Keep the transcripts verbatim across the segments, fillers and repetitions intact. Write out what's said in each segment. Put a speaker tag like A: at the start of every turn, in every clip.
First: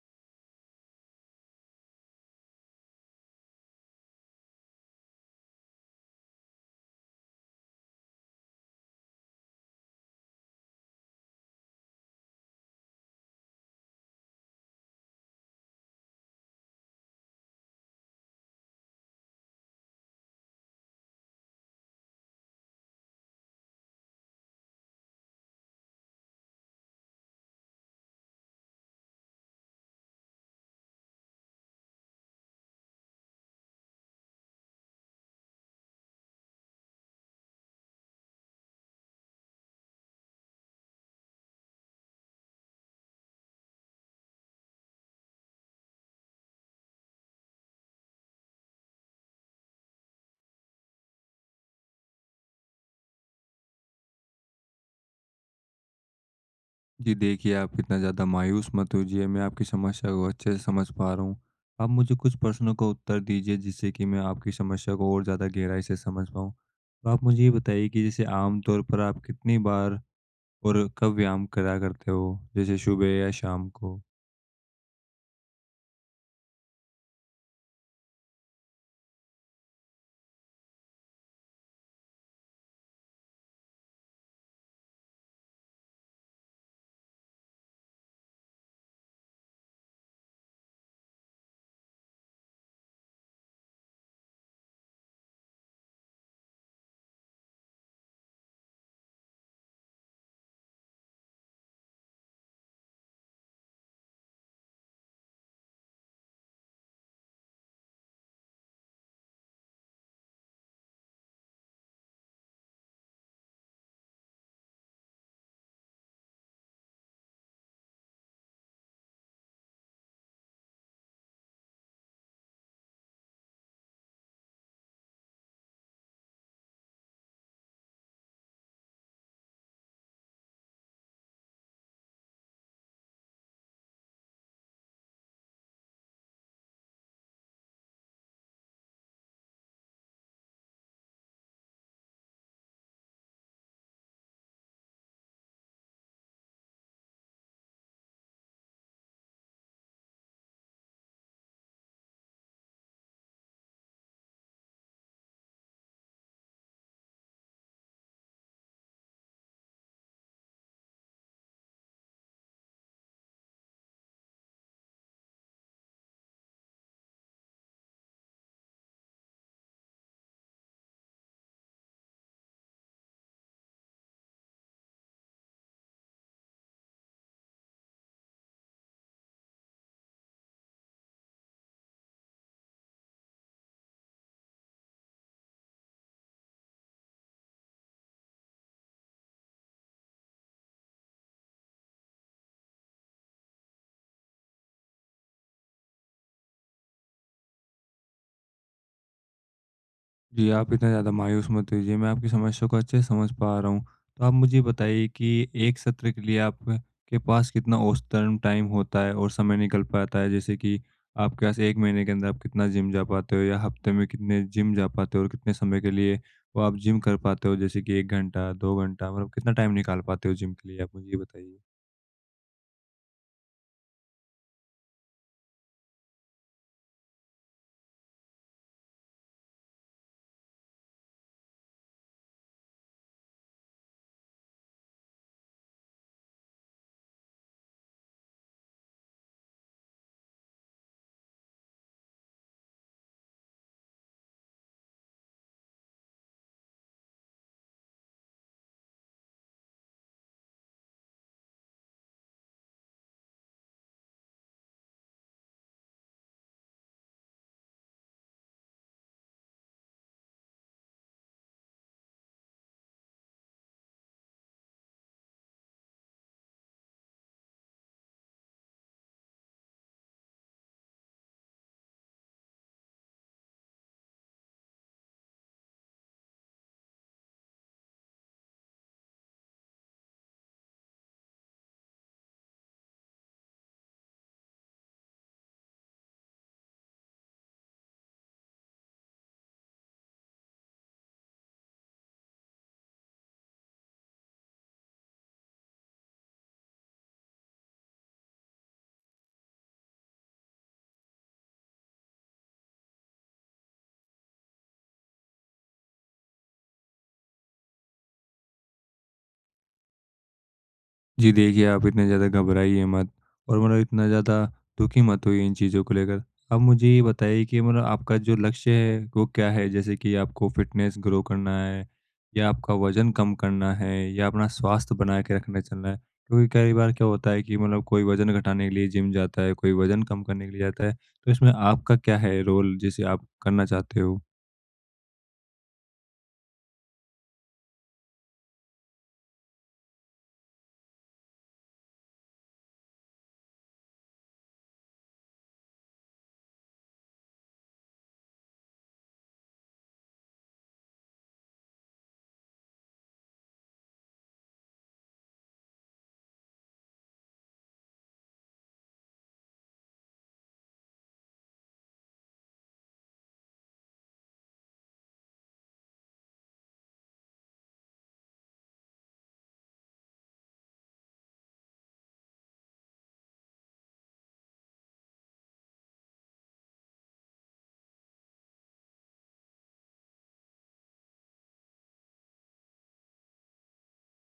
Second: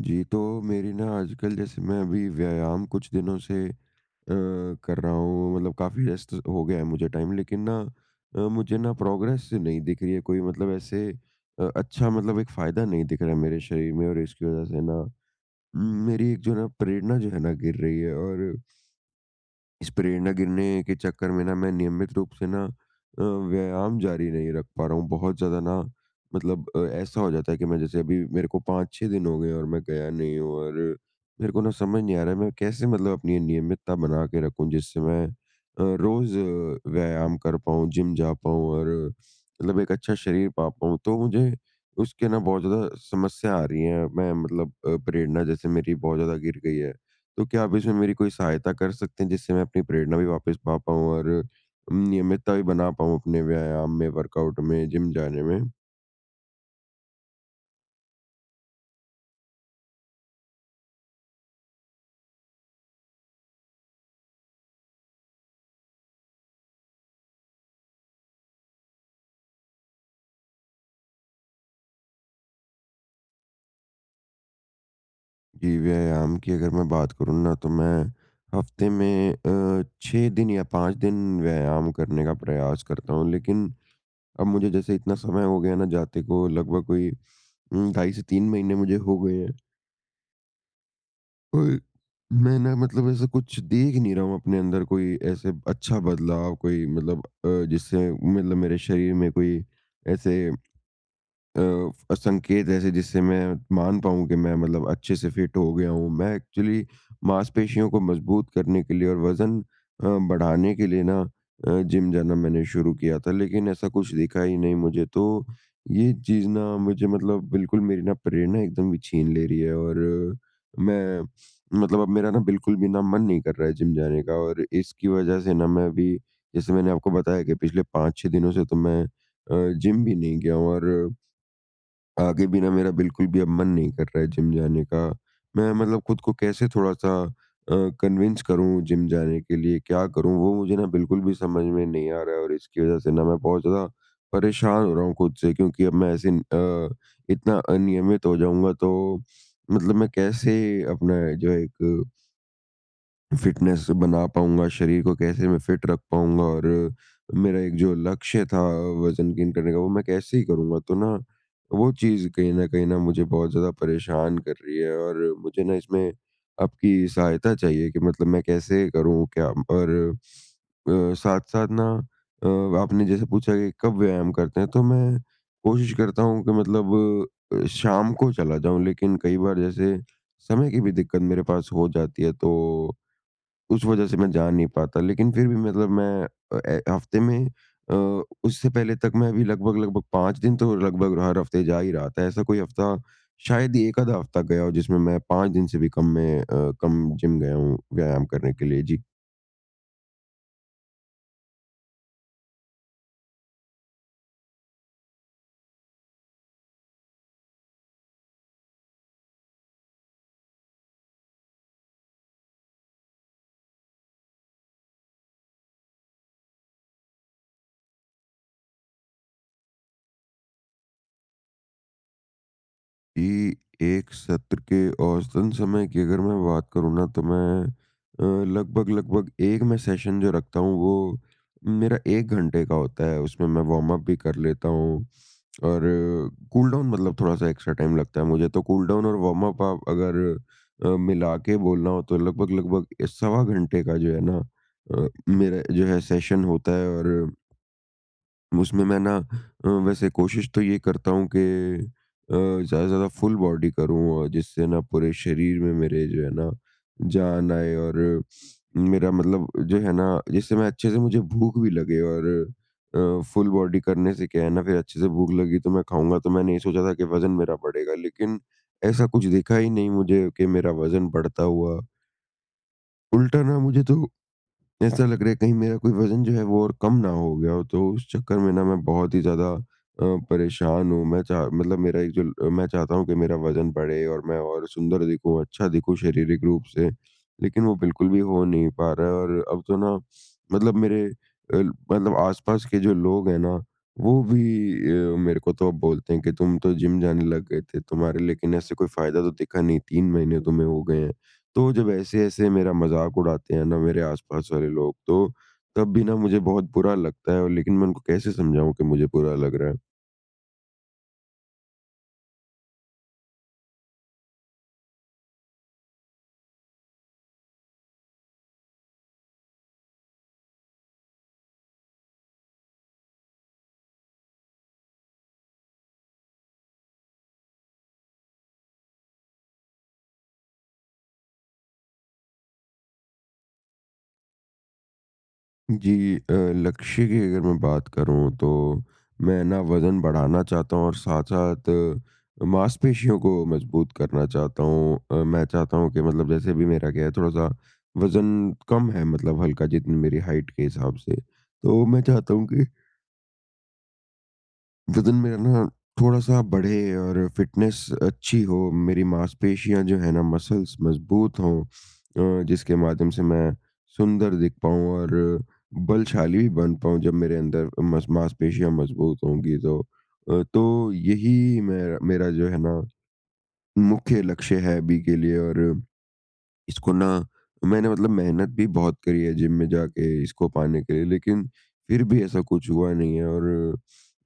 A: जी, तो मेरी ना आजकल, जैसे मैं अभी व्यायाम कुछ दिनों से अ, कर रहा हूँ, मतलब काफ़ी व्यस्त हो गया है, मुझे टाइम लेकिन ना अ, मुझे ना प्रोग्रेस नहीं दिख रही है कोई, मतलब ऐसे अ, अच्छा, मतलब एक फ़ायदा नहीं दिख रहा है मेरे शरीर में, और इसकी वज़ह से ना उम, मेरी एक जो है ना प्रेरणा जो है ना गिर रही है। और इस प्रेरणा गिरने के चक्कर में ना मैं नियमित रूप से ना अ, व्यायाम जारी नहीं रख पा रहा हूँ। बहुत ज़्यादा ना मतलब अ, ऐसा हो जाता है कि मैं जैसे अभी, मेरे को पाँच छह दिन हो गए और मैं गया नहीं हूँ। और मेरे को ना समझ नहीं आ रहा है मैं कैसे, मतलब अपनी ये नियमितता बना के रखूँ जिससे मैं अ, रोज़ अ, व्यायाम कर पाऊँ, जिम जा पाऊँ, और मतलब एक अच्छा शरीर पा पाऊँ। तो मुझे उसके ना बहुत ज़्यादा समस्या आ रही है। मैं मतलब अ, प्रेरणा जैसे मेरी बहुत ज़्यादा गिर गई है। तो क्या आप इसमें मेरी कोई सहायता कर सकते हैं, जिससे मैं अपनी प्रेरणा भी वापस पा पाऊँ और नियमितता भी बना पाऊँ अपने व्यायाम में, वर्कआउट में, जिम जाने में?
B: जी देखिए, आप इतना ज़्यादा मायूस मत होइए, मैं आपकी समस्या को अच्छे से समझ पा रहा हूँ। आप मुझे कुछ प्रश्नों का उत्तर दीजिए जिससे कि मैं आपकी समस्या को और ज़्यादा गहराई से समझ पाऊँ। तो आप मुझे ये बताइए कि जैसे आम तौर पर आप कितनी बार और कब व्यायाम करा करते हो? जैसे सुबह या शाम को?
A: जी, व्यायाम की अगर मैं बात करूँ ना, तो मैं हफ्ते में अ, छह दिन या पाँच दिन व्यायाम करने का प्रयास करता हूँ। लेकिन अब मुझे जैसे इतना समय हो गया ना जाते को, लगभग कोई उम, ढाई से तीन महीने मुझे हो गए हैं। अ, मैं ना मतलब ऐसा कुछ देख नहीं रहा हूँ अपने अंदर, कोई ऐसे अच्छा बदलाव कोई, मतलब अ, जिससे मतलब मेरे शरीर में कोई ऐसे अ, फ संकेत, ऐसे जिससे मैं मान पाऊँ कि मैं मतलब अच्छे से फिट हो गया हूँ। मैं एक्चुअली मांसपेशियों को मजबूत करने के लिए और वज़न अ, बढ़ाने के लिए ना अ, जिम जाना मैंने शुरू किया था, लेकिन ऐसा कुछ दिखा ही नहीं मुझे। तो ये चीज़ ना मुझे मतलब बिल्कुल मेरी ना प्रेरणा एकदम भी छीन ले रही है। और मैं मतलब अब मेरा ना बिल्कुल भी ना मन नहीं कर रहा है जिम जाने का, और इसकी वज़ह से ना मैं अभी, जैसे मैंने आपको बताया कि पिछले पाँच छह दिनों से तो मैं अ, जिम भी नहीं गया हूँ, और आगे भी ना मेरा बिल्कुल भी अब मन नहीं कर रहा है जिम जाने का। मैं मतलब खुद को कैसे थोड़ा-सा अ, कन्विंस करूँ जिम जाने के लिए, क्या करूँ? वो मुझे ना बिल्कुल भी समझ में नहीं आ रहा है, और इसकी वज़ह से ना मैं बहुत ज़्यादा परेशान हो रहा हूँ खुद से, क्योंकि अब मैं ऐसे अ, इतना अनियमित हो जाऊँगा, तो मतलब मैं कैसे अपना जो है एक फिटनेस बना पाऊँगा, शरीर को कैसे मैं फिट रख पाऊँगा, और मेरा एक जो लक्ष्य था वज़न गेन करने का, वो मैं कैसे ही करूँगा? तो ना, वो चीज़ कहीं न कहीं ना मुझे बहुत ज़्यादा परेशान कर रही है, और मुझे ना इसमें आपकी सहायता चाहिए कि मतलब मैं कैसे करूँ, क्या, और अ, साथ-साथ ना अ, आपने जैसे पूछा कि कब व्यायाम करते हैं, तो मैं कोशिश करता हूँ कि मतलब अ, शाम को चला जाऊँ, लेकिन कई बार जैसे समय की भी दिक्कत मेरे पास हो जाती है, तो उस वजह से मैं जा नहीं पाता। लेकिन फिर भी मतलब मैं अ, ए हफ्ते में अ, उससे पहले तक मैं भी लगभग-लगभग पाँच दिन तो लगभग हर हफ्ते जा ही रहा था। ऐसा कोई हफ्ता शायद ही एक आधा हफ्ता गया हो जिसमें मैं पाँच दिन से भी कम में अ, कम जिम गया हूँ व्यायाम करने के लिए। जी।
B: जी, आप इतना ज़्यादा मायूस मत होइए, मैं आपकी समस्या को अच्छे से समझ पा रहा हूँ। तो आप मुझे बताइए कि एक सत्र के लिए आप के पास कितना औसतन टाइम होता है और समय निकल पाता है? जैसे कि आपके पास एक महीने के अंदर आप कितना जिम जा पाते हो या हफ्ते में कितने जिम जा पाते हो और कितने समय के लिए वो आप जिम कर पाते हो? जैसे कि एक घंटा, दो घंटा मतलब कितना टाइम निकाल पाते हो जिम के लिए? आप मुझे ये बताइए।
A: कि एक सत्र के औसतन समय की अगर मैं बात करूँ ना, तो मैं अ, लगभग-लगभग एक, मैं सेशन जो रखता हूँ वो मेरा एक घंटे का होता है। उसमें मैं वार्म अप भी कर लेता हूँ, और कूल डाउन, मतलब थोड़ा-सा एक्स्ट्रा टाइम लगता है मुझे। तो कूल डाउन और वार्म अप आप अगर अ, मिला के बोलना हो तो लगभग-लगभग सवा घंटे का जो है ना अ, मेरा जो है सेशन होता है। और उसमें मैं ना अ, वैसे कोशिश तो ये करता हूँ कि अ, ज़्यादा से ज़्यादा फुल बॉडी करूँ और जिससे ना पूरे शरीर में मेरे जो है ना जान आए, और मेरा मतलब जो है ना, जिससे मैं अच्छे से मुझे भूख भी लगे, और अ, फुल बॉडी करने से क्या है ना, फिर अच्छे से भूख लगी तो मैं खाऊंगा, तो मैंने ये सोचा था कि वज़न मेरा बढ़ेगा, लेकिन ऐसा कुछ दिखा ही नहीं मुझे कि मेरा वज़न बढ़ता हुआ। उल्टा ना मुझे तो ऐसा लग रहा है कहीं मेरा कोई वज़न जो है वो और कम ना हो गया हो, तो उस चक्कर में ना मैं बहुत ही ज़्यादा अ, परेशान हूँ। मैं चाह मतलब मेरा एक जो ल मैं चाहता हूँ कि मेरा वज़न बढ़े और मैं और सुंदर दिखूँ, अच्छा दिखूँ शारीरिक रूप से, लेकिन वो बिल्कुल भी हो नहीं पा रहा है। और अब तो ना मतलब मेरे अ, मतलब आस-पास के जो लोग हैं ना, वो भी अ, मेरे को तो अब बोलते हैं कि तुम तो जिम जाने लग गए थे, तुम्हारे, लेकिन ऐसे कोई फ़ायदा तो दिखा नहीं, तीन महीने तुम्हें हो गए हैं। तो जब ऐसे-ऐसे मेरा मज़ाक उड़ाते हैं ना मेरे आस-पास वाले लोग, तो तब भी ना मुझे बहुत बुरा लगता है, और लेकिन मैं उनको कैसे समझाऊँ कि मुझे बुरा लग रहा है।
B: जी देखिए, आप इतने ज़्यादा घबराइए मत और मतलब इतना ज़्यादा दुखी मत होइए इन चीज़ों को लेकर। आप मुझे ये बताइए कि मतलब आपका जो लक्ष्य है वो क्या है? जैसे कि आपको फ़िटनेस ग्रो करना है, या आपका वज़न कम करना है, या अपना स्वास्थ्य बना के रखना चलना है? क्योंकि कई बार क्या होता है कि मतलब कोई वज़न घटाने के लिए जिम जाता है, कोई वज़न कम करने के लिए जाता है। तो इसमें आपका क्या है रोल जिसे आप करना चाहते हो?
A: जी, अ, लक्ष्य की अगर मैं बात करूँ, तो मैं ना वज़न बढ़ाना चाहता हूँ और साथ-साथ मांसपेशियों को मजबूत करना चाहता हूँ। अ, मैं चाहता हूँ कि मतलब जैसे भी मेरा क्या है, थोड़ा-सा वज़न कम है, मतलब हल्का, जितनी मेरी हाइट के हिसाब से। तो मैं चाहता हूँ कि वज़न मेरा ना थोड़ा-सा बढ़े और फ़िटनेस अच्छी हो, मेरी मांसपेशियाँ जो हैं ना, मसल्स मज़बूत हों, अ, जिसके माध्यम से मैं सुंदर दिख पाऊँ और बलशाली भी बन पाऊँ। जब मेरे अंदर मस मांसपेशियाँ मज़बूत होंगी, तो अ, तो यही मेरा मेरा जो है ना मुख्य लक्ष्य है अभी के लिए। और इसको ना मैंने मतलब मेहनत भी बहुत करी है जिम में जाके इसको पाने के लिए, लेकिन फिर भी ऐसा कुछ हुआ नहीं है। और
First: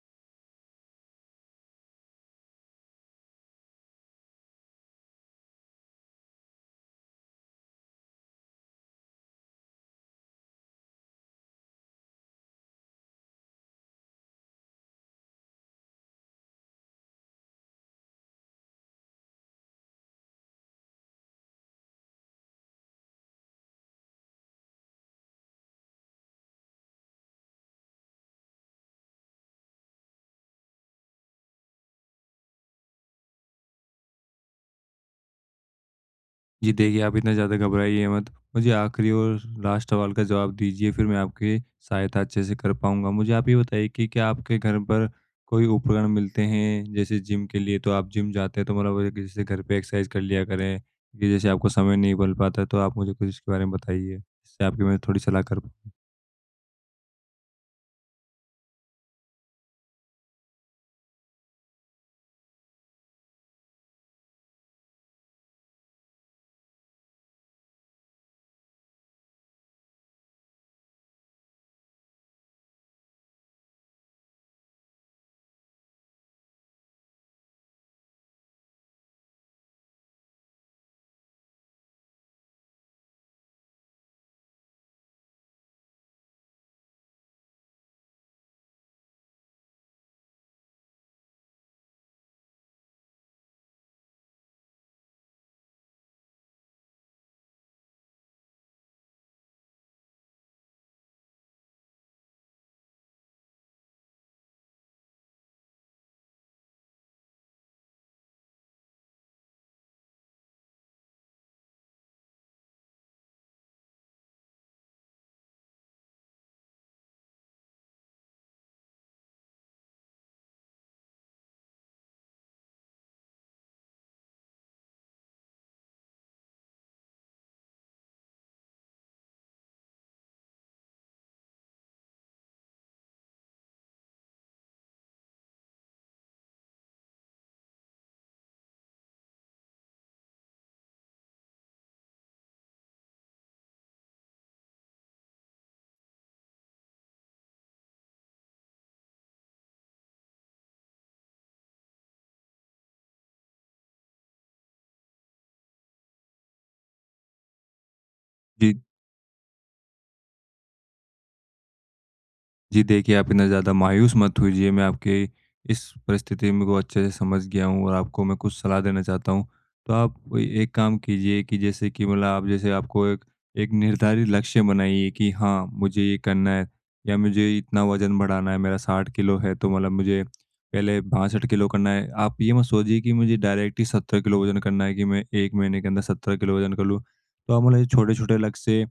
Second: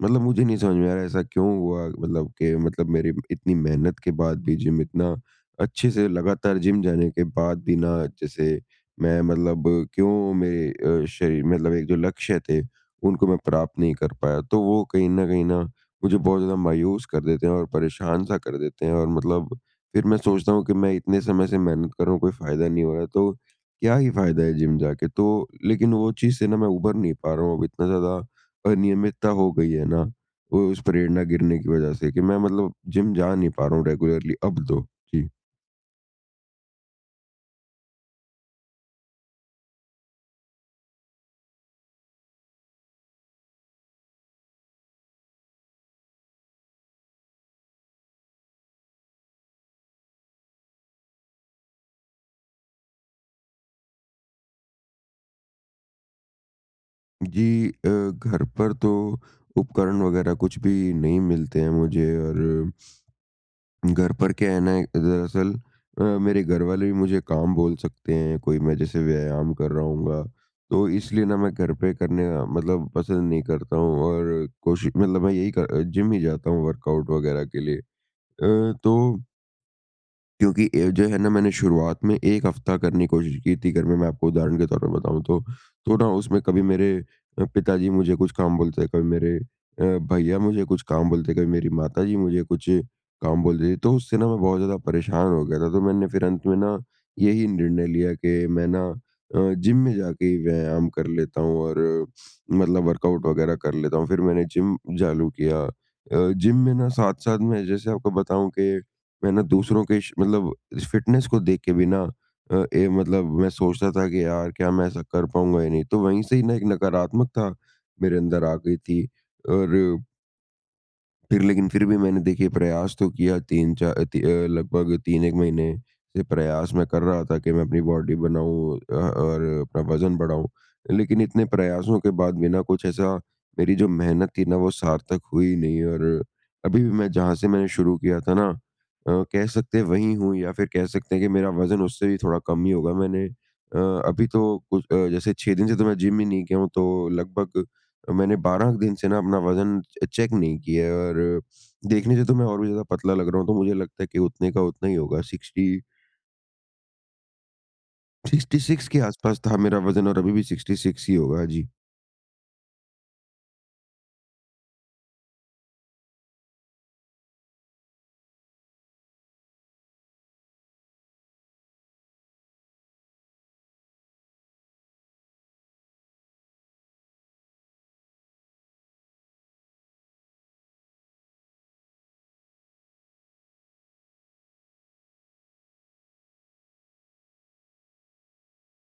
A: मतलब मुझे नहीं समझ में आ रहा है ऐसा क्यों हुआ, मतलब कि मतलब मेरी इतनी मेहनत के बाद भी, जिम इतना अच्छे से लगातार जिम जाने के बाद भी ना, जैसे मैं मतलब क्यों मेरे अ, शरीर, मतलब एक जो लक्ष्य थे, उनको मैं प्राप्त नहीं कर पाया। तो वो कहीं न कहीं ना मुझे बहुत ज़्यादा मायूस कर देते हैं और परेशान-सा कर देते हैं, और मतलब फिर मैं सोचता हूँ कि मैं इतने समय से मेहनत कर रहा हूँ, कोई फ़ायदा नहीं हो रहा, तो क्या ही फ़ायदा है जिम जाके? तो लेकिन वो चीज़ से ना मैं उभर नहीं पा रहा हूँ, अब इतना ज़्यादा अनियमितता हो गई है ना, वो उस प्रेरणा गिरने की वजह से, कि मैं मतलब जिम जा नहीं पा रहा हूँ रेगुलरली अब तो। जी।
B: जी देखिए, आप इतना ज़्यादा घबराइए मत। मुझे आखिरी और लास्ट सवाल का जवाब दीजिए, फिर मैं आपकी सहायता अच्छे से कर पाऊँगा। मुझे आप ये बताइए कि क्या आपके घर पर कोई उपकरण मिलते हैं? जैसे जिम के लिए तो आप जिम जाते हैं, तो मतलब अगर जैसे घर पे एक्सरसाइज कर लिया करें, कि जैसे आपको समय नहीं मिल पाता, तो आप मुझे कुछ इसके बारे में बताइए, जिससे आपकी मैं थोड़ी सलाह कर पाऊँ?
A: जी, अ, घर पर तो उपकरण वगैरह कुछ भी नहीं मिलते हैं मुझे, और घर पर क्या है ना, दरअसल अ, मेरे घर वाले भी मुझे काम बोल सकते हैं, कोई मैं जैसे व्यायाम कर रहा हूँगा, तो इसलिए ना मैं घर पे करने अ, मतलब पसंद नहीं करता हूँ, और कोशिश मतलब मैं यही कर, जिम ही जाता हूँ वर्कआउट वगैरह के लिए। अ, तो क्योंकि ए, जो है ना, मैंने शुरुआत में एक हफ्ता करने की कोशिश की थी घर में, मैं आपको उदाहरण के तौर पर बताऊँ तो। तो ना उसमें कभी मेरे अ, पिताजी मुझे कुछ काम बोलते, कभी मेरे अ, भैया मुझे कुछ काम बोलते, कभी मेरी माताजी मुझे कुछ काम बोल देती। तो उससे ना मैं बहुत ज़्यादा परेशान हो गया था, तो मैंने फिर अंत में ना यही निर्णय लिया कि मैं ना अ, जिम में जाके ही व्यायाम कर लेता हूँ, और अ, मतलब वर्कआउट वगैरह कर लेता हूँ। फिर मैंने जिम चालू किया। अ, जिम में ना साथ-साथ मैं जैसे आपको बताऊँ कि मैं ना दूसरों के श मतलब फिटनेस को देख के भी ना अ, ए मतलब मैं सोचता था कि यार क्या मैं ऐसा कर पाऊँगा या नहीं? तो वहीं से ही ना एक नकारात्मकता मेरे अंदर आ गई थी, और फिर लेकिन फिर भी मैंने देखिए प्रयास तो किया, तीन चा ती अ, लगभग तीन एक महीने से प्रयास मैं कर रहा था कि मैं अपनी बॉडी बनाऊँ अ, और अपना वज़न बढ़ाऊँ। लेकिन इतने प्रयासों के बाद भी ना कुछ ऐसा, मेरी जो मेहनत थी ना वो सार्थक हुई नहीं, और अभी भी मैं जहाँ से मैंने शुरू किया था ना अ, कह सकते हैं वहीं हूँ, या फिर कह सकते हैं कि मेरा वज़न उससे भी थोड़ा कम ही होगा। मैंने अ, अभी तो कुछ अ, जैसे छह दिन से तो मैं जिम ही नहीं गया हूँ, तो लगभग मैंने बारह दिन से ना अपना वज़न चेक नहीं किया है, और देखने से तो मैं और भी ज़्यादा पतला लग रहा हूँ, तो मुझे लगता है कि उतने का उतना ही होगा, साठ
B: जी।
A: छियासठ के आसपास था मेरा वज़न और अभी भी छियासठ ही होगा। जी।
B: जी देखिए, आप इतना ज़्यादा मायूस मत होइए। मैं आपके इस परिस्थिति में को अच्छे से समझ गया हूँ और आपको मैं कुछ सलाह देना चाहता हूँ। तो आप कोई एक काम कीजिए कि जैसे कि मतलब आप जैसे आपको एक एक निर्धारित लक्ष्य बनाइए कि हाँ, मुझे ये करना है, या मुझे इतना वज़न बढ़ाना है। मेरा साठ किलो है तो मतलब मुझे पहले बासठ किलो करना है। आप ये मत सोचिए कि मुझे डायरेक्ट ही सत्तर किलो वज़न करना है, कि मैं एक महीने के अंदर सत्तर किलो वज़न कर लूँ। तो आप मतलब ये छोटे-छोटे लक्ष्य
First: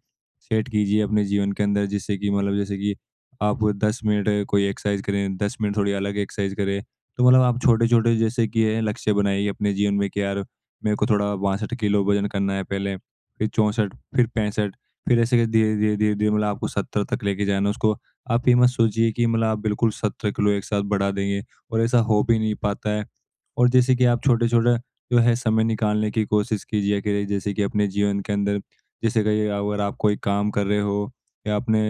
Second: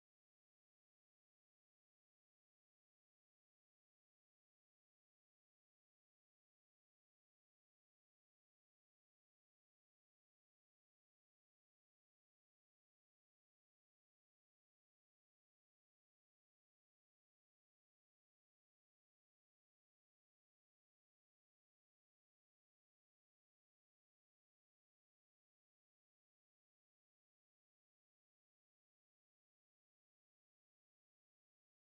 B: सेट कीजिए अपने जीवन के अंदर, जिससे कि मतलब जैसे कि आप दस मिनट कोई एक्सरसाइज करें, दस मिनट थोड़ी अलग एक्सरसाइज करें। तो मतलब आप छोटे-छोटे जैसे कि है लक्ष्य बनाइए अपने जीवन में कि यार मेरे को थोड़ा बासठ किलो वज़न करना है पहले, फिर चौंसठ, फिर पैंसठ, फिर ऐसे करके धीरे-धीरे, धीरे-धीरे मतलब आपको सत्तर तक लेके जाना है उसको। आप ये मत सोचिए कि मतलब आप बिल्कुल सत्तर किलो एक साथ बढ़ा देंगे, और ऐसा हो भी नहीं पाता है। और जैसे कि आप छोटे-छोटे जो है समय निकालने की कोशिश कीजिए कि जैसे कि अपने जीवन के अंदर, जैसे कहिए, अगर आप कोई काम कर रहे हो या अपने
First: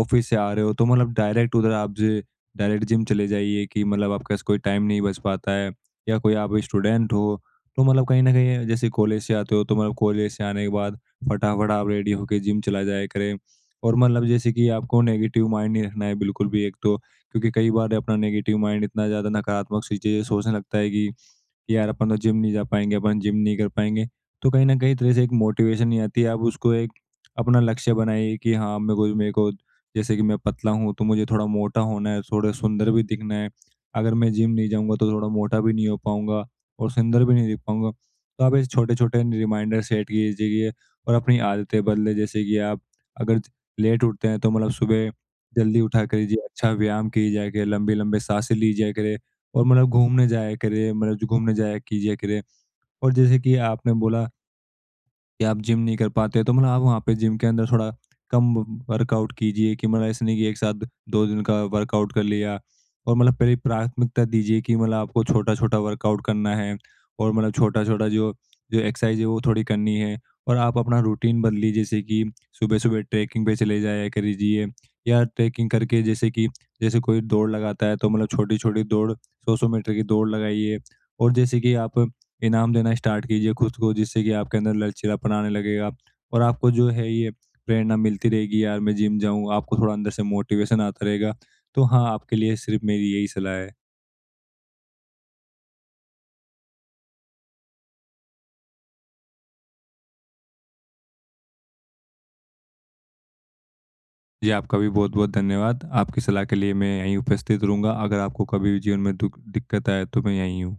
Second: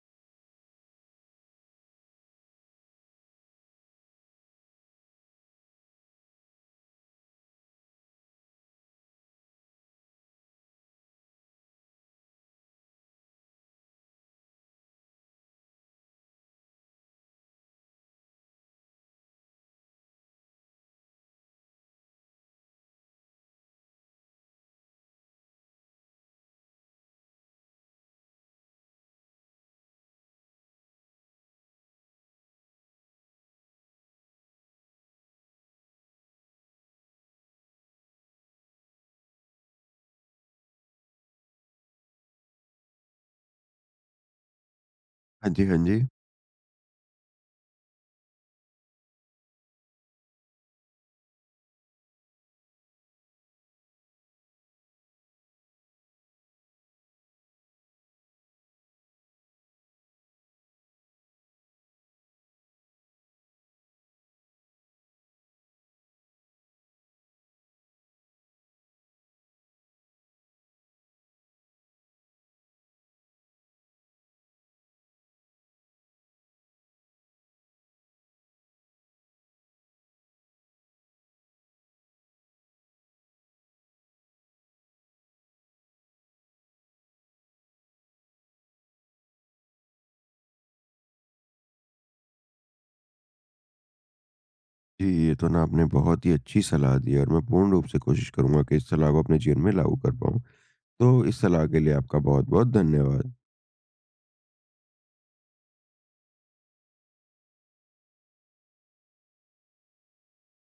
B: ऑफिस से आ रहे हो, तो मतलब डायरेक्ट उधर आप जो डायरेक्ट जिम चले जाइए, कि मतलब आपके पास कोई टाइम नहीं बच पाता है। या कोई आप स्टूडेंट हो तो मतलब कहीं ना कहीं जैसे कॉलेज से आते हो, तो मतलब कॉलेज से आने के बाद फटाफट आप रेडी होके जिम चला जाया करें। और मतलब जैसे कि आपको नेगेटिव माइंड नहीं रखना है बिल्कुल भी एक तो, क्योंकि कई बार अपना नेगेटिव माइंड इतना ज़्यादा नकारात्मक चीज़ें सोचने लगता है कि कि यार अपन तो जिम नहीं जा पाएंगे, अपन जिम नहीं कर पाएंगे, तो कहीं ना कहीं तरह से एक मोटिवेशन नहीं आती है। आप उसको एक अपना लक्ष्य बनाइए कि हाँ, मेरे को मेरे को जैसे कि मैं पतला हूँ तो मुझे थोड़ा मोटा होना है, थोड़ा सुंदर भी दिखना है। अगर मैं जिम नहीं जाऊँगा तो थोड़ा मोटा भी नहीं हो पाऊँगा और सुंदर भी नहीं दिख पाऊँगा। तो आप ऐसे छोटे-छोटे रिमाइंडर सेट कीजिए और अपनी आदतें बदलें। जैसे कि आप अगर लेट उठते हैं, तो मतलब सुबह
A: हाँ जी, हाँ
B: जल्दी
A: जी।
B: उठा करिए, अच्छा व्यायाम किया जाया करें, लंबी-लंबी साँसें ली जाया करें और मतलब घूमने जाया करें, मतलब जो घूमने जाया कीजिए करें। और जैसे कि आपने बोला कि आप जिम नहीं कर पाते, तो मतलब आप वहाँ पे जिम के अंदर थोड़ा कम वर्कआउट कीजिए, कि मतलब ऐसे नहीं कि एक साथ दो दिन का वर्कआउट कर लिया। और मतलब पहले प्राथमिकता दीजिए कि मतलब आपको छोटा-छोटा वर्कआउट करना है, और मतलब छोटा-छोटा जो जो एक्सरसाइज़ है, वो थोड़ी करनी है। और आप अपना रूटीन बदलिए, जैसे कि सुबह-सुबह ट्रैकिंग पे चले जाया करिजिए, या ट्रैकिंग करके, जैसे कि जैसे कोई दौड़ लगाता है, तो मतलब छोटी-छोटी दौड़ सौ सौ मीटर की दौड़ लगाइए। और जैसे कि आप इनाम देना स्टार्ट कीजिए खुद को, जिससे कि आपके अंदर लचीलापन आने लगेगा, और आपको जो है ये प्रेरणा मिलती रहेगी, यार मैं जिम जाऊँ। आपको थोड़ा अंदर से मोटिवेशन आता रहेगा। तो हाँ, आपके लिए सिर्फ मेरी यही सलाह है।
A: जी, ये तो ना आपने बहुत ही अच्छी सलाह दी है, और मैं पूर्ण रूप से कोशिश करूँगा कि इस सलाह को अपने जीवन में लागू कर पाऊँ। तो इस सलाह के लिए आपका बहुत-बहुत धन्यवाद।
B: जी, आपका भी बहुत बहुत धन्यवाद आपकी सलाह के लिए। मैं यहीं उपस्थित रहूंगा, अगर आपको कभी भी जीवन में दुख दिक्कत आए तो मैं यहीं हूँ।